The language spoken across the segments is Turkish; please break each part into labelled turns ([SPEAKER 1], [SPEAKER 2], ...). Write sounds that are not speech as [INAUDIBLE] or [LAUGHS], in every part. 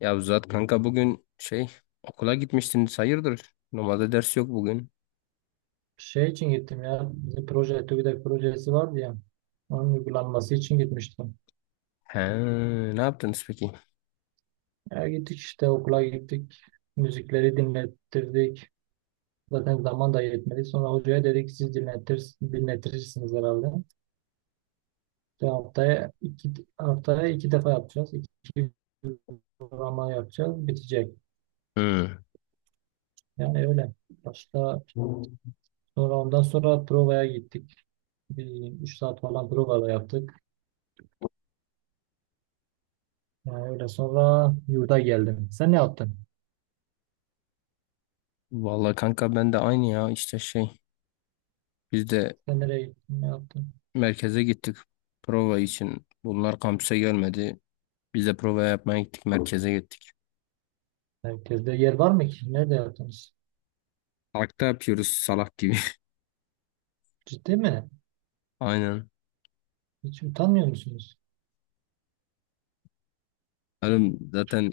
[SPEAKER 1] Ya Zat kanka bugün okula gitmiştiniz, hayırdır? Normalde ders yok bugün.
[SPEAKER 2] Şey için gittim ya. Bizim proje, TÜBİTAK projesi vardı ya. Onun uygulanması için gitmiştim.
[SPEAKER 1] He, ne yaptınız peki?
[SPEAKER 2] Ya gittik işte okula gittik. Müzikleri dinlettirdik. Zaten zaman da yetmedi. Sonra hocaya dedik siz dinletirsiniz herhalde. İşte haftaya iki defa yapacağız. İki uygulama yapacağız. Bitecek.
[SPEAKER 1] Hı.
[SPEAKER 2] Yani öyle. Başta sonra ondan sonra provaya gittik. Bir 3 saat falan prova da yaptık. Yani öyle sonra yurda geldim. Sen ne yaptın?
[SPEAKER 1] Vallahi kanka ben de aynı ya, işte biz de
[SPEAKER 2] Sen nereye gittin? Ne yaptın?
[SPEAKER 1] merkeze gittik, prova için. Bunlar kampüse gelmedi. Biz de prova yapmaya gittik, merkeze gittik.
[SPEAKER 2] Merkezde yer var mı ki? Nerede yaptınız?
[SPEAKER 1] Parkta yapıyoruz salak gibi.
[SPEAKER 2] Ciddi mi?
[SPEAKER 1] [LAUGHS] Aynen.
[SPEAKER 2] Hiç utanmıyor musunuz?
[SPEAKER 1] Oğlum zaten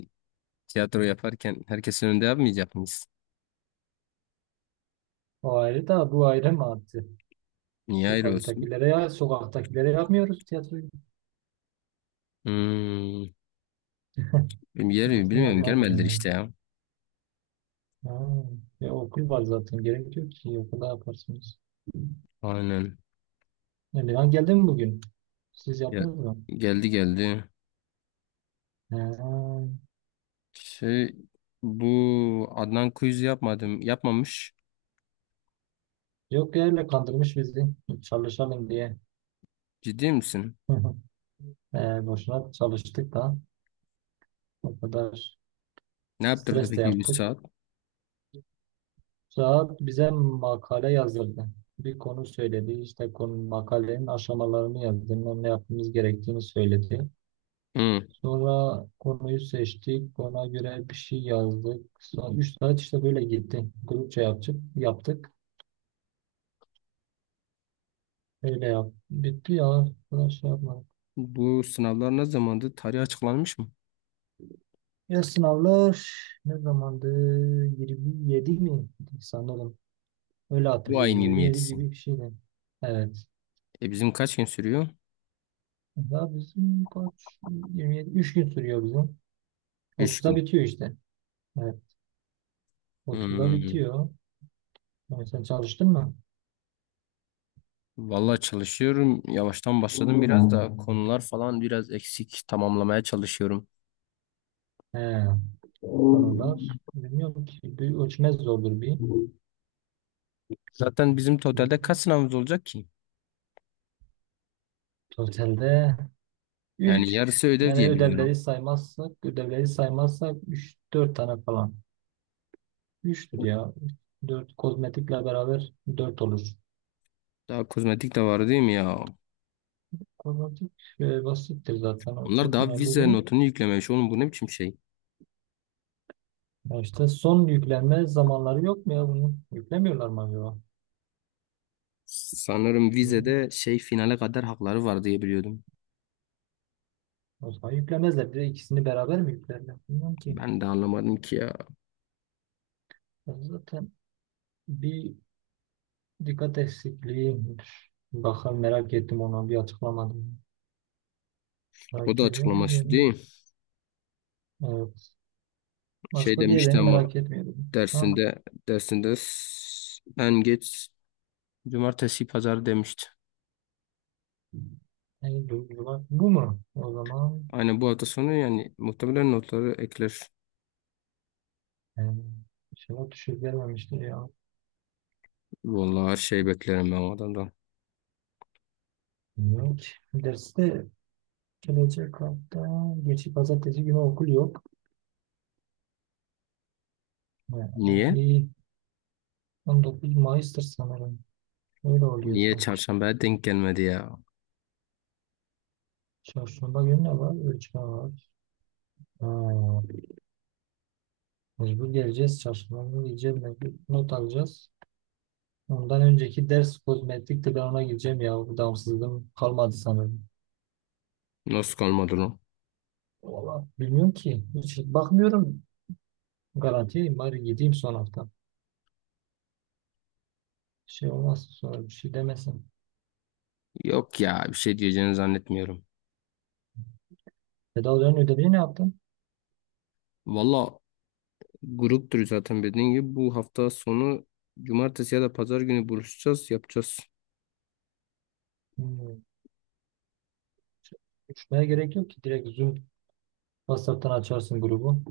[SPEAKER 1] tiyatro yaparken herkesin önünde yapmayacak mıyız?
[SPEAKER 2] O ayrı da bu ayrı mı artık?
[SPEAKER 1] Niye ayrı olsun?
[SPEAKER 2] Sokaktakilere ya sokaktakilere yapmıyoruz tiyatroyu.
[SPEAKER 1] Hmm, bilmiyorum,
[SPEAKER 2] Nasıl
[SPEAKER 1] bilmiyorum,
[SPEAKER 2] yapmaz mı
[SPEAKER 1] gelmediler
[SPEAKER 2] ya?
[SPEAKER 1] işte ya.
[SPEAKER 2] Ha, ya okul var zaten. Gerek yok ki okulda yaparsınız.
[SPEAKER 1] Aynen.
[SPEAKER 2] Emirhan geldi mi bugün? Siz
[SPEAKER 1] Ya,
[SPEAKER 2] yaptınız mı?
[SPEAKER 1] geldi geldi.
[SPEAKER 2] Ha,
[SPEAKER 1] Şey, bu Adnan quiz yapmadım. Yapmamış.
[SPEAKER 2] yok ya öyle kandırmış bizi. Çalışalım diye.
[SPEAKER 1] Ciddi misin?
[SPEAKER 2] [LAUGHS] Boşuna çalıştık da o kadar
[SPEAKER 1] Ne yaptırdı
[SPEAKER 2] stres de
[SPEAKER 1] peki 3
[SPEAKER 2] yaptık.
[SPEAKER 1] saat?
[SPEAKER 2] Saat bize makale yazdırdı. Bir konu söyledi. İşte konu makalenin aşamalarını yazdı. Ne yapmamız gerektiğini söyledi.
[SPEAKER 1] Hı.
[SPEAKER 2] Sonra konuyu seçtik. Ona göre bir şey yazdık. Sonra 3 saat işte böyle gitti. Grupça yaptık. Yaptık. Öyle yap. Bitti ya. Daha şey yapmadık.
[SPEAKER 1] Bu sınavlar ne zamandı? Tarih açıklanmış mı?
[SPEAKER 2] Ya sınavlar ne zamandı? 27 mi? Sanırım. Öyle
[SPEAKER 1] Bu ayın
[SPEAKER 2] hatırlıyorum. 27
[SPEAKER 1] 27'si.
[SPEAKER 2] gibi bir şeydi. Evet.
[SPEAKER 1] E bizim kaç gün sürüyor?
[SPEAKER 2] Daha bizim kaç? 27. 3 gün sürüyor bizim.
[SPEAKER 1] Üç
[SPEAKER 2] 30'da
[SPEAKER 1] gün.
[SPEAKER 2] bitiyor işte. Evet. 30'da
[SPEAKER 1] Hmm.
[SPEAKER 2] bitiyor. Yani sen çalıştın mı?
[SPEAKER 1] Vallahi çalışıyorum. Yavaştan başladım, biraz da konular falan biraz eksik, tamamlamaya çalışıyorum.
[SPEAKER 2] He, konular. Bilmiyorum ki. Bir ölçmez zordur bir.
[SPEAKER 1] Zaten bizim totalde kaç sınavımız olacak ki?
[SPEAKER 2] Totalde
[SPEAKER 1] Yani
[SPEAKER 2] 3.
[SPEAKER 1] yarısı ödev
[SPEAKER 2] Yani
[SPEAKER 1] diye biliyorum.
[SPEAKER 2] ödevleri saymazsak üç, dört tane falan. 3'tür ya. 4, kozmetikle beraber dört olur.
[SPEAKER 1] Daha kozmetik de var değil mi ya?
[SPEAKER 2] Kozmetik basittir zaten. O
[SPEAKER 1] Onlar
[SPEAKER 2] çok
[SPEAKER 1] daha
[SPEAKER 2] önemli
[SPEAKER 1] vize
[SPEAKER 2] değil.
[SPEAKER 1] notunu yüklememiş. Oğlum bu ne biçim şey?
[SPEAKER 2] Ya işte son yüklenme zamanları yok mu ya bunun? Yüklemiyorlar mı acaba?
[SPEAKER 1] Sanırım
[SPEAKER 2] Yok.
[SPEAKER 1] vizede şey finale kadar hakları var diye biliyordum.
[SPEAKER 2] O zaman yüklemezler. Bir de ikisini beraber mi yüklerler? Bilmiyorum ki.
[SPEAKER 1] Ben de anlamadım ki ya.
[SPEAKER 2] Zaten bir dikkat eksikliği midir? Bakalım merak ettim onu bir açıklamadım.
[SPEAKER 1] O da
[SPEAKER 2] Merak ediyorum
[SPEAKER 1] açıklaması
[SPEAKER 2] diyelim.
[SPEAKER 1] değil.
[SPEAKER 2] Evet.
[SPEAKER 1] Şey
[SPEAKER 2] Başka
[SPEAKER 1] demişti
[SPEAKER 2] diğerlerini
[SPEAKER 1] ama
[SPEAKER 2] merak etmiyorum. Ha?
[SPEAKER 1] dersinde dersinde en geç cumartesi pazar demişti.
[SPEAKER 2] Yani duygular. Bu mu? O zaman
[SPEAKER 1] Aynen, bu hafta sonu yani muhtemelen notları ekler.
[SPEAKER 2] yani, inşallah düşük vermemiştir ya.
[SPEAKER 1] Vallahi her şey beklerim ben o adamdan.
[SPEAKER 2] Bilmiyorum ki. Derste gelecek hafta geçip pazartesi günü okul yok. Ha,
[SPEAKER 1] Niye?
[SPEAKER 2] iyi. 19 Mayıs'tır sanırım. Öyle oluyor
[SPEAKER 1] Niye
[SPEAKER 2] sanki.
[SPEAKER 1] çarşambaya denk gelmedi ya?
[SPEAKER 2] Çarşamba günü ne var? Ölçme var. Ha, mecbur geleceğiz. Çarşamba günü gideceğim. Mecbur not alacağız. Ondan önceki ders kozmetikti. Ben ona gideceğim ya. Bu devamsızlığım kalmadı sanırım.
[SPEAKER 1] Nasıl kalmadı lan?
[SPEAKER 2] Valla bilmiyorum ki. Hiç bakmıyorum. Garantiyeyim. Bari gideyim son hafta. Şey olmaz. Sonra bir şey demesin.
[SPEAKER 1] Yok ya, bir şey diyeceğini zannetmiyorum.
[SPEAKER 2] Tedavilerin ödevini ne yaptın?
[SPEAKER 1] Valla gruptur zaten dediğin gibi. Bu hafta sonu cumartesi ya da pazar günü buluşacağız, yapacağız.
[SPEAKER 2] Hmm. Uçmaya gerek yok ki. Direkt Zoom WhatsApp'tan açarsın grubu.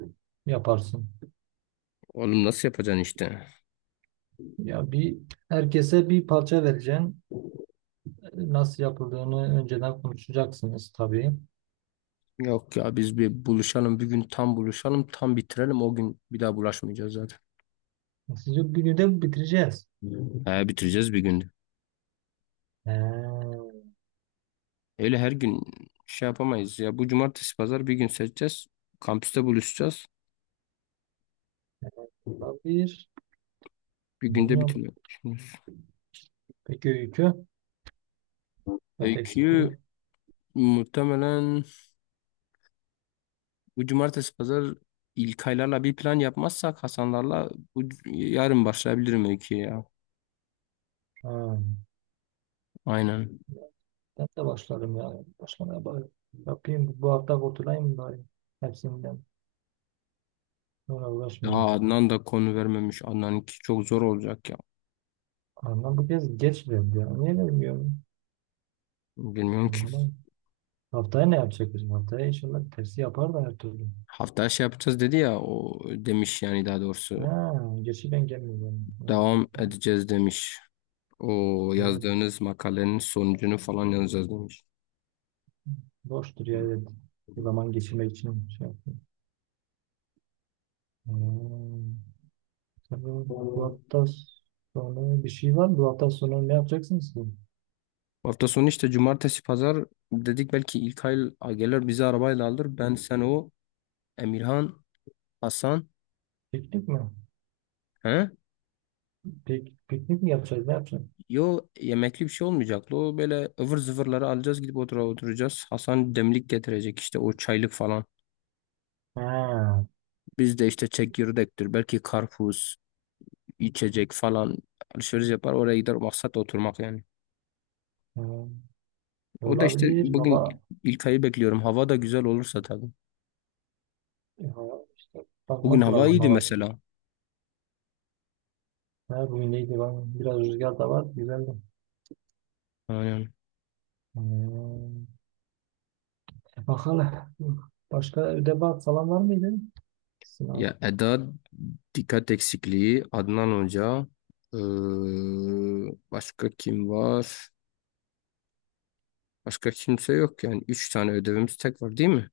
[SPEAKER 2] Yaparsın.
[SPEAKER 1] Oğlum nasıl yapacaksın işte?
[SPEAKER 2] Ya herkese bir parça vereceksin. Nasıl yapıldığını önceden konuşacaksınız tabii.
[SPEAKER 1] Yok ya, biz bir buluşalım bir gün, tam buluşalım tam bitirelim o gün, bir daha bulaşmayacağız zaten.
[SPEAKER 2] Sizi günü de bitireceğiz.
[SPEAKER 1] He, bitireceğiz bir günde.
[SPEAKER 2] He,
[SPEAKER 1] Öyle her gün yapamayız ya. Bu cumartesi pazar bir gün seçeceğiz. Kampüste buluşacağız.
[SPEAKER 2] olabilir.
[SPEAKER 1] Bir günde
[SPEAKER 2] Bilmiyorum.
[SPEAKER 1] bitiriyor. Şimdi
[SPEAKER 2] Peki öykü ve
[SPEAKER 1] öyküyü
[SPEAKER 2] eksikliği.
[SPEAKER 1] muhtemelen bu cumartesi pazar, İlkaylarla bir plan yapmazsak Hasanlarla, yarın başlayabilirim öyküye ya.
[SPEAKER 2] Ha,
[SPEAKER 1] Aynen.
[SPEAKER 2] ben de başlarım ya. Başlamaya bari. Yapayım. Bu hafta kurtulayım bari. Hepsinden. Sonra
[SPEAKER 1] Ya
[SPEAKER 2] uğraşmayayım.
[SPEAKER 1] Adnan da konu vermemiş. Adnan'ınki çok zor olacak ya.
[SPEAKER 2] Ama bu kez geç verdi ya. Niye vermiyorum?
[SPEAKER 1] Bilmiyorum ki.
[SPEAKER 2] Anlamadım. Haftaya ne yapacak bizim? Haftaya inşallah tersi yapar da her türlü.
[SPEAKER 1] Haftaya şey yapacağız dedi ya, o demiş yani, daha doğrusu.
[SPEAKER 2] Ha, geçi ben gelmiyorum. Ondan.
[SPEAKER 1] Devam edeceğiz demiş. O
[SPEAKER 2] Ha,
[SPEAKER 1] yazdığınız makalenin sonucunu falan yazacağız demiş.
[SPEAKER 2] boştur ya evet. Zaman geçirmek için şey yaptım. Hmm. Tabii bu
[SPEAKER 1] Bu
[SPEAKER 2] hafta sonu bir şey var mı? Bu hafta sonu ne yapacaksınız ki?
[SPEAKER 1] hafta sonu işte cumartesi pazar dedik, belki İlkay gelir bizi arabayla alır. Ben, sen, o, Emirhan, Hasan.
[SPEAKER 2] Piknik mi?
[SPEAKER 1] He?
[SPEAKER 2] Piknik mi yapacağız? Ne yapacağız?
[SPEAKER 1] Yo, yemekli bir şey olmayacaktı. O böyle ıvır zıvırları alacağız gidip oturacağız. Hasan demlik getirecek işte, o çaylık falan.
[SPEAKER 2] Ha,
[SPEAKER 1] Biz de işte çekirdektir, belki karpuz, içecek falan, alışveriş yapar oraya gider, maksat oturmak yani.
[SPEAKER 2] hmm.
[SPEAKER 1] O da işte
[SPEAKER 2] Olabilir.
[SPEAKER 1] bugün ilk
[SPEAKER 2] Hava,
[SPEAKER 1] İlkay'ı bekliyorum. Hava da güzel olursa tabii.
[SPEAKER 2] ya, işte
[SPEAKER 1] Bugün
[SPEAKER 2] bakmak
[SPEAKER 1] hava
[SPEAKER 2] lazım
[SPEAKER 1] iyiydi
[SPEAKER 2] hava.
[SPEAKER 1] mesela.
[SPEAKER 2] Ha, bugün neydi? Biraz rüzgar da var. Güzeldi.
[SPEAKER 1] Aynen.
[SPEAKER 2] Hmm. E, bakalım. Başka ödev falan var mıydı? Sınav.
[SPEAKER 1] Ya Eda, dikkat eksikliği, Adnan Hoca, ee, başka kim var? Başka kimse yok yani. Üç tane ödevimiz tek var değil mi?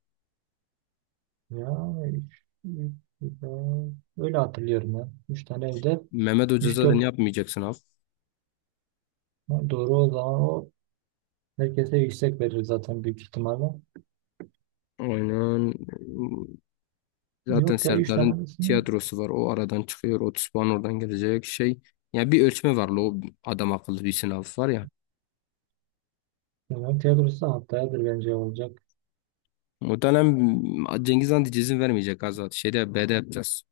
[SPEAKER 2] Ya üç, üç, güzel. Öyle hatırlıyorum ben. Üç tane evde.
[SPEAKER 1] Mehmet Hoca
[SPEAKER 2] Üç
[SPEAKER 1] zaten
[SPEAKER 2] dört.
[SPEAKER 1] yapmayacaksın sınav.
[SPEAKER 2] Ha, doğru o zaman o herkese yüksek verir zaten büyük ihtimalle.
[SPEAKER 1] Aynen. Zaten
[SPEAKER 2] Yok ya üç tane
[SPEAKER 1] Serdar'ın
[SPEAKER 2] tanesini.
[SPEAKER 1] tiyatrosu var. O aradan çıkıyor. Otuz puan oradan gelecek şey. Yani bir ölçme var, la. O adam akıllı bir sınav var ya.
[SPEAKER 2] Hemen tiyatrosu haftayadır bence olacak.
[SPEAKER 1] O dönem Cengiz Han diye izin vermeyecek Azat. Şeyde, B'de yapacağız.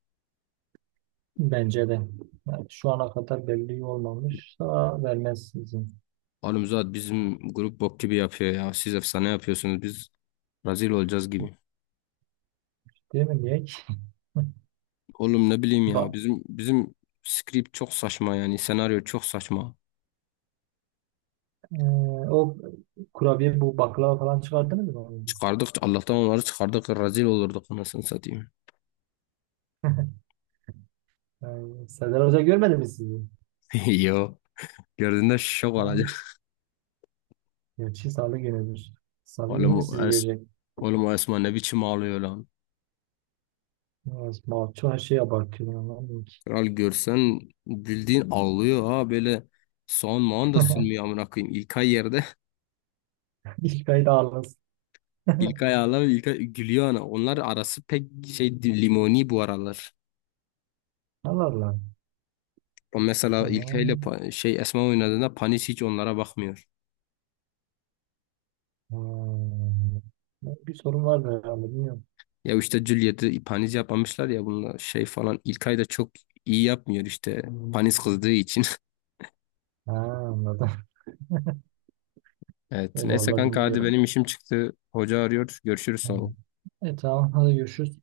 [SPEAKER 2] Bence de. Yani şu ana kadar belli olmamışsa vermez izin.
[SPEAKER 1] Oğlum Zuhat, bizim grup bok gibi yapıyor ya. Siz efsane yapıyorsunuz. Biz rezil olacağız gibi.
[SPEAKER 2] Değil mi? Niye ki? [LAUGHS]
[SPEAKER 1] Oğlum ne bileyim ya.
[SPEAKER 2] Ba
[SPEAKER 1] Bizim script çok saçma yani. Senaryo çok saçma.
[SPEAKER 2] Ee, o kurabiye bu baklava falan çıkardınız mı?
[SPEAKER 1] Çıkardık, Allah'tan onları çıkardık. Rezil olurduk anasını satayım.
[SPEAKER 2] [LAUGHS] Yani Serdar Hoca görmedi mi sizi?
[SPEAKER 1] [LAUGHS] Yo. Gördüğünde şok
[SPEAKER 2] Ha?
[SPEAKER 1] olacak.
[SPEAKER 2] Gerçi salı günüdür. Salı günü
[SPEAKER 1] Oğlum
[SPEAKER 2] mü sizi
[SPEAKER 1] o, es
[SPEAKER 2] görecek?
[SPEAKER 1] Oğlum o Esma ne biçim ağlıyor lan.
[SPEAKER 2] Biraz Malço her şeye abartıyor ya, lan ki.
[SPEAKER 1] Kral görsen bildiğin ağlıyor ha, böyle soğan mağan da sürmüyor
[SPEAKER 2] [LAUGHS]
[SPEAKER 1] amına koyayım. İlkay yerde.
[SPEAKER 2] İlk ayda ağlasın.
[SPEAKER 1] [LAUGHS]
[SPEAKER 2] [LAUGHS]
[SPEAKER 1] İlkay ağlar, İlkay gülüyor ana. Onlar arası pek limoni bu aralar.
[SPEAKER 2] Allah Allah.
[SPEAKER 1] O mesela İlkay ile
[SPEAKER 2] Ama-
[SPEAKER 1] Esma oynadığında Panis hiç onlara bakmıyor.
[SPEAKER 2] Hmm. Bir sorun var herhalde bilmiyorum.
[SPEAKER 1] Ya işte Juliet'i Panis yapamışlar ya bunlar şey falan. İlkay da çok iyi yapmıyor işte, Panis kızdığı için. [LAUGHS]
[SPEAKER 2] Ha, anladım. [LAUGHS]
[SPEAKER 1] Evet
[SPEAKER 2] E,
[SPEAKER 1] neyse
[SPEAKER 2] vallahi
[SPEAKER 1] kanka, hadi
[SPEAKER 2] bilmiyorum.
[SPEAKER 1] benim işim çıktı. Hoca arıyor. Görüşürüz
[SPEAKER 2] Ha.
[SPEAKER 1] sonra.
[SPEAKER 2] E tamam hadi görüşürüz.